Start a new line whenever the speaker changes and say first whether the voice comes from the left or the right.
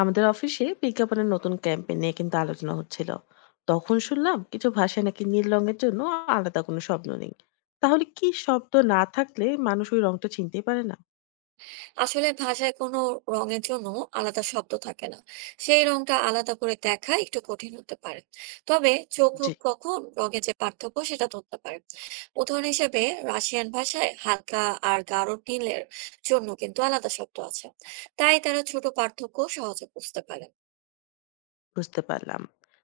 left: আমাদের অফিসে বিজ্ঞাপনের নতুন ক্যাম্পেইন নিয়ে কিন্তু আলোচনা হচ্ছিল। তখন শুনলাম কিছু ভাষায় নাকি নীল রঙের জন্য আলাদা কোনো শব্দ নেই। তাহলে কি শব্দ না থাকলে মানুষ ওই রংটা চিনতেই পারে না?
right: আসলে ভাষায় কোনো রঙের জন্য আলাদা শব্দ থাকে না, সেই রংটা আলাদা করে দেখা একটু কঠিন হতে পারে। তবে চোখ ও
left: জি,
right: কখন রঙের যে পার্থক্য সেটা ধরতে পারে। উদাহরণ হিসেবে রাশিয়ান ভাষায় হালকা আর গাঢ় নীলের জন্য কিন্তু আলাদা শব্দ আছে, তাই তারা ছোট পার্থক্য সহজে বুঝতে পারে।
left: বুঝতে পারলাম।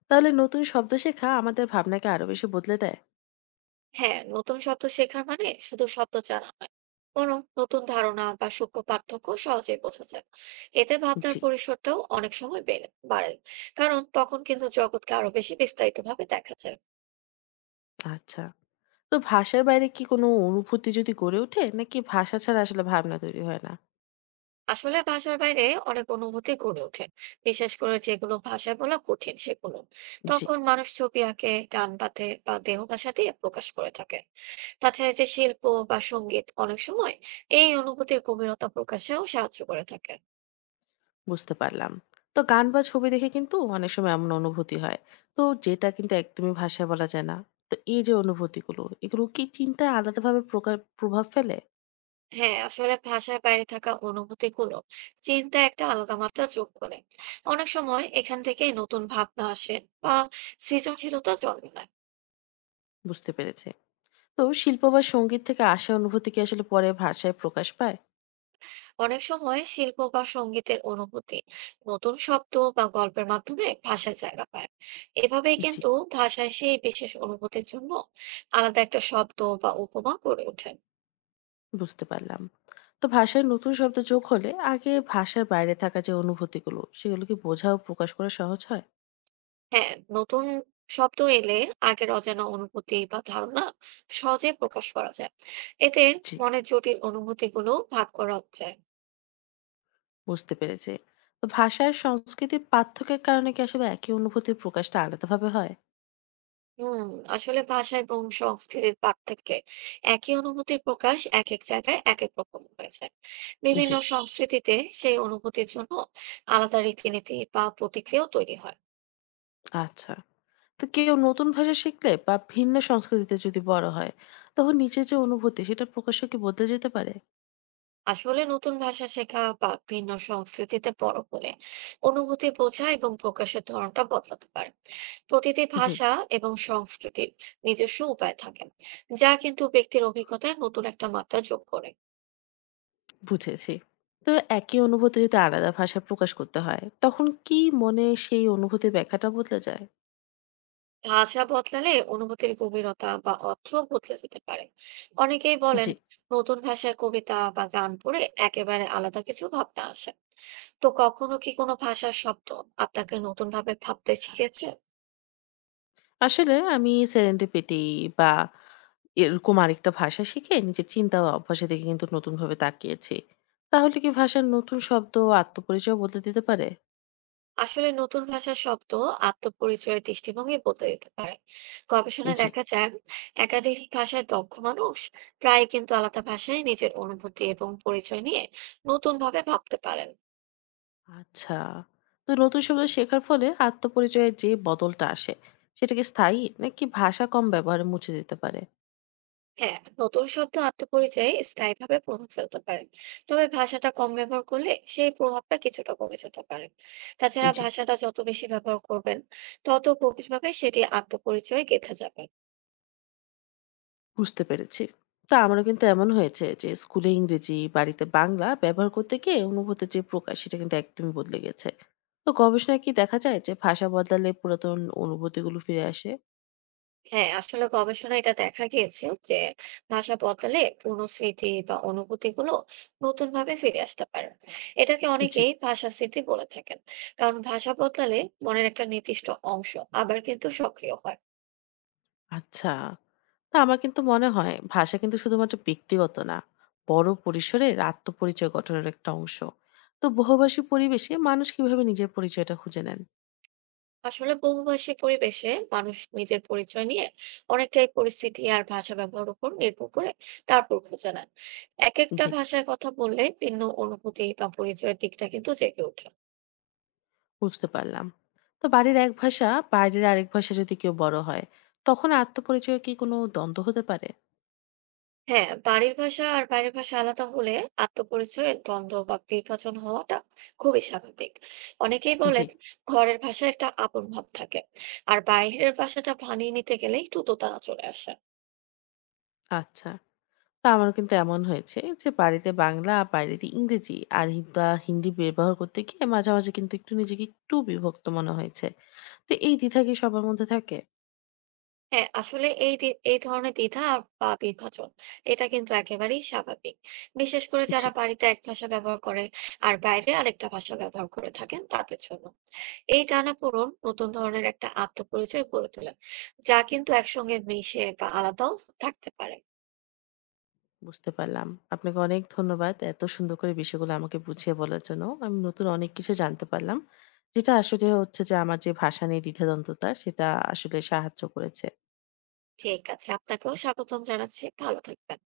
left: তাহলে নতুন শব্দ শেখা আমাদের ভাবনাকে আরো বেশি বদলে দেয়?
right: হ্যাঁ, নতুন শব্দ শেখার মানে শুধু শব্দ জানা নয়, বরং নতুন ধারণা বা সূক্ষ্ম পার্থক্য সহজেই বোঝা যায়। এতে ভাবনার
left: জি,
right: পরিসরটাও অনেক সময় বাড়ে। কারণ তখন কিন্তু জগৎকে আরো বেশি বিস্তারিত ভাবে দেখা যায়।
left: আচ্ছা। তো ভাষার বাইরে কি কোনো অনুভূতি যদি গড়ে ওঠে, নাকি ভাষা ছাড়া আসলে ভাবনা তৈরি হয় না?
right: আসলে ভাষার বাইরে অনেক অনুভূতি গড়ে ওঠে, বিশেষ করে যেগুলো ভাষায় বলা কঠিন সেগুলো।
left: জি,
right: তখন মানুষ ছবি আঁকে, গান বাঁধে বা দেহ ভাষা দিয়ে প্রকাশ করে থাকে। তাছাড়া এই যে শিল্প বা সঙ্গীত, অনেক সময় এই অনুভূতির গভীরতা প্রকাশেও সাহায্য করে থাকে।
left: বুঝতে পারলাম। তো গান বা ছবি দেখে কিন্তু অনেক সময় এমন অনুভূতি হয়। তো যেটা কিন্তু একদমই ভাষায় বলা যায় না। তো এই যে অনুভূতিগুলো, এগুলো কি চিন্তায় আলাদাভাবে প্রকার প্রভাব ফেলে?
right: হ্যাঁ, আসলে ভাষার বাইরে থাকা অনুভূতিগুলো চিন্তা একটা আলাদা মাত্রা যোগ করে। অনেক সময় এখান থেকে নতুন ভাবনা আসে বা সৃজনশীলতা জন্ম নেয়।
left: বুঝতে পেরেছি। তো শিল্প বা সংগীত থেকে আসা অনুভূতি কি আসলে পরে ভাষায় প্রকাশ পায়?
right: অনেক সময় শিল্প বা সঙ্গীতের অনুভূতি নতুন শব্দ বা গল্পের মাধ্যমে ভাষায় জায়গা পায়। এভাবেই
left: জি,
right: কিন্তু ভাষায় সেই বিশেষ অনুভূতির জন্য আলাদা একটা শব্দ বা উপমা গড়ে ওঠে।
left: বুঝতে পারলাম। তো ভাষায় নতুন শব্দ যোগ হলে আগে ভাষার বাইরে থাকা যে অনুভূতিগুলো, সেগুলো কি বোঝা ও প্রকাশ করা সহজ হয়?
right: হ্যাঁ, নতুন শব্দ এলে আগের অজানা অনুভূতি বা ধারণা সহজে প্রকাশ করা যায়। এতে
left: জি,
right: মনের জটিল অনুভূতিগুলো ভাগ করা যায়।
left: বুঝতে পেরেছি। তো ভাষা আর সংস্কৃতির পার্থক্যের কারণে কি আসলে একই অনুভূতির প্রকাশটা আলাদাভাবে হয়?
right: হুম, আসলে ভাষা এবং সংস্কৃতির পার্থক্যে একই অনুভূতির প্রকাশ এক এক জায়গায় এক এক রকম হয়ে যায়। বিভিন্ন
left: জি,
right: সংস্কৃতিতে সেই অনুভূতির জন্য আলাদা রীতিনীতি বা প্রতিক্রিয়াও তৈরি হয়।
left: আচ্ছা। তো কেউ নতুন ভাষা শিখলে বা ভিন্ন সংস্কৃতিতে যদি বড় হয়, তখন নিজের যে অনুভূতি সেটা প্রকাশ্যে কি বদলে যেতে পারে?
right: আসলে নতুন ভাষা শেখা বা ভিন্ন সংস্কৃতিতে বড় হলে অনুভূতি বোঝা এবং প্রকাশের ধরনটা বদলাতে পারে। প্রতিটি
left: জি,
right: ভাষা এবং সংস্কৃতির নিজস্ব উপায় থাকে, যা কিন্তু ব্যক্তির অভিজ্ঞতায় নতুন একটা মাত্রা যোগ করে।
left: বুঝেছি। তো একই অনুভূতি যদি আলাদা ভাষায় প্রকাশ করতে হয়, তখন কি মনে সেই অনুভূতির ব্যাখ্যাটা বদলে যায়?
right: ভাষা বদলালে অনুভূতির গভীরতা বা অর্থ বদলে যেতে পারে। অনেকেই বলেন
left: জি,
right: নতুন ভাষায় কবিতা বা গান পড়ে একেবারে আলাদা কিছু ভাবনা আসে। তো কখনো কি কোনো ভাষার শব্দ আপনাকে নতুন ভাবে ভাবতে শিখেছে?
left: আসলে আমি সেরেন্ডিপিটি বা এরকম আরেকটা ভাষা শিখে নিজের চিন্তা ও অভ্যাসের দিকে কিন্তু নতুনভাবে তাকিয়েছি। তাহলে কি ভাষার নতুন শব্দ ও আত্মপরিচয় বদলে দিতে পারে?
right: আসলে নতুন ভাষার শব্দ আত্মপরিচয়, দৃষ্টিভঙ্গি বদলে দিতে পারে। গবেষণায়
left: জি।
right: দেখা যায় একাধিক ভাষায় দক্ষ মানুষ প্রায় কিন্তু আলাদা ভাষায় নিজের অনুভূতি এবং পরিচয় নিয়ে নতুন ভাবে ভাবতে পারেন।
left: আচ্ছা। তো নতুন শব্দ শেখার ফলে আত্মপরিচয়ের যে বদলটা আসে, সেটা কি স্থায়ী নাকি ভাষা কম ব্যবহারে মুছে যেতে পারে?
right: হ্যাঁ, নতুন শব্দ আত্মপরিচয়ে স্থায়ীভাবে প্রভাব ফেলতে পারে। তবে ভাষাটা কম ব্যবহার করলে সেই প্রভাবটা কিছুটা কমে যেতে পারে। তাছাড়া
left: জি,
right: ভাষাটা যত বেশি ব্যবহার করবেন, তত গভীরভাবে সেটি আত্মপরিচয়ে গেঁথে যাবে।
left: বুঝতে পেরেছি। তো আমারও কিন্তু এমন হয়েছে যে স্কুলে ইংরেজি, বাড়িতে বাংলা ব্যবহার করতে গিয়ে অনুভূতির যে প্রকাশ সেটা কিন্তু একদমই বদলে গেছে। তো গবেষণায় কি দেখা যায় যে ভাষা বদলালে পুরাতন অনুভূতিগুলো ফিরে আসে?
right: হ্যাঁ, আসলে গবেষণায় এটা দেখা গিয়েছে যে ভাষা বদলালে পুরনো স্মৃতি বা অনুভূতি গুলো নতুন ভাবে ফিরে আসতে পারে। এটাকে
left: জি,
right: অনেকেই ভাষা স্মৃতি বলে থাকেন। কারণ ভাষা বদলালে মনের একটা নির্দিষ্ট অংশ আবার কিন্তু সক্রিয় হয়।
left: আচ্ছা। না, আমার কিন্তু মনে হয় ভাষা কিন্তু শুধুমাত্র ব্যক্তিগত না, বড় পরিসরের আত্মপরিচয় গঠনের একটা অংশ। তো বহুভাষী পরিবেশে মানুষ কিভাবে নিজের পরিচয়টা খুঁজে নেন?
right: আসলে বহুভাষী পরিবেশে মানুষ নিজের পরিচয় নিয়ে অনেকটাই পরিস্থিতি আর ভাষা ব্যবহার উপর নির্ভর করে তারপর খুঁজে নেন। এক একটা
left: জি,
right: ভাষায় কথা বললে ভিন্ন অনুভূতি বা পরিচয়ের দিকটা কিন্তু জেগে ওঠে।
left: বুঝতে পারলাম। তো বাড়ির এক ভাষা, বাইরের আরেক ভাষা যদি কেউ বড় হয়, তখন আত্মপরিচয়ে কি কোনো দ্বন্দ্ব হতে পারে?
right: হ্যাঁ, বাড়ির ভাষা আর বাইরের ভাষা আলাদা হলে আত্মপরিচয়ে দ্বন্দ্ব বা বিভাজন হওয়াটা খুবই স্বাভাবিক। অনেকেই
left: জি,
right: বলেন ঘরের ভাষায় একটা আপন ভাব থাকে, আর বাইরের ভাষাটা মানিয়ে নিতে গেলে একটু দোতানা চলে আসে।
left: আচ্ছা। তা আমার কিন্তু এমন হয়েছে যে বাড়িতে বাংলা, বাইরেতে ইংরেজি আর হিন্দি ব্যবহার করতে গিয়ে মাঝে মাঝে কিন্তু একটু নিজেকে একটু বিভক্ত মনে হয়েছে। তো এই দ্বিধা কি সবার মধ্যে থাকে?
right: হ্যাঁ, আসলে এই ধরনের দ্বিধা বা বিভাজন, এটা কিন্তু একেবারেই স্বাভাবিক। বিশেষ করে
left: জি,
right: যারা বাড়িতে এক ভাষা ব্যবহার করে আর বাইরে আরেকটা ভাষা ব্যবহার করে থাকেন, তাদের জন্য এই টানাপোড়েন নতুন ধরনের একটা আত্মপরিচয় গড়ে তোলে, যা কিন্তু একসঙ্গে মিশে বা আলাদাও থাকতে পারে।
left: বুঝতে পারলাম। আপনাকে অনেক ধন্যবাদ। এত সুন্দর করে বিষয়গুলো আমাকে বুঝিয়ে বলার জন্য। আমি নতুন অনেক কিছু জানতে পারলাম। যেটা আসলে হচ্ছে যে আমার যে ভাষা নিয়ে দ্বিধাদ্বন্দ্বতা সেটা আসলে সাহায্য করেছে।
right: ঠিক আছে, আপনাকেও স্বাগতম জানাচ্ছি। ভালো থাকবেন।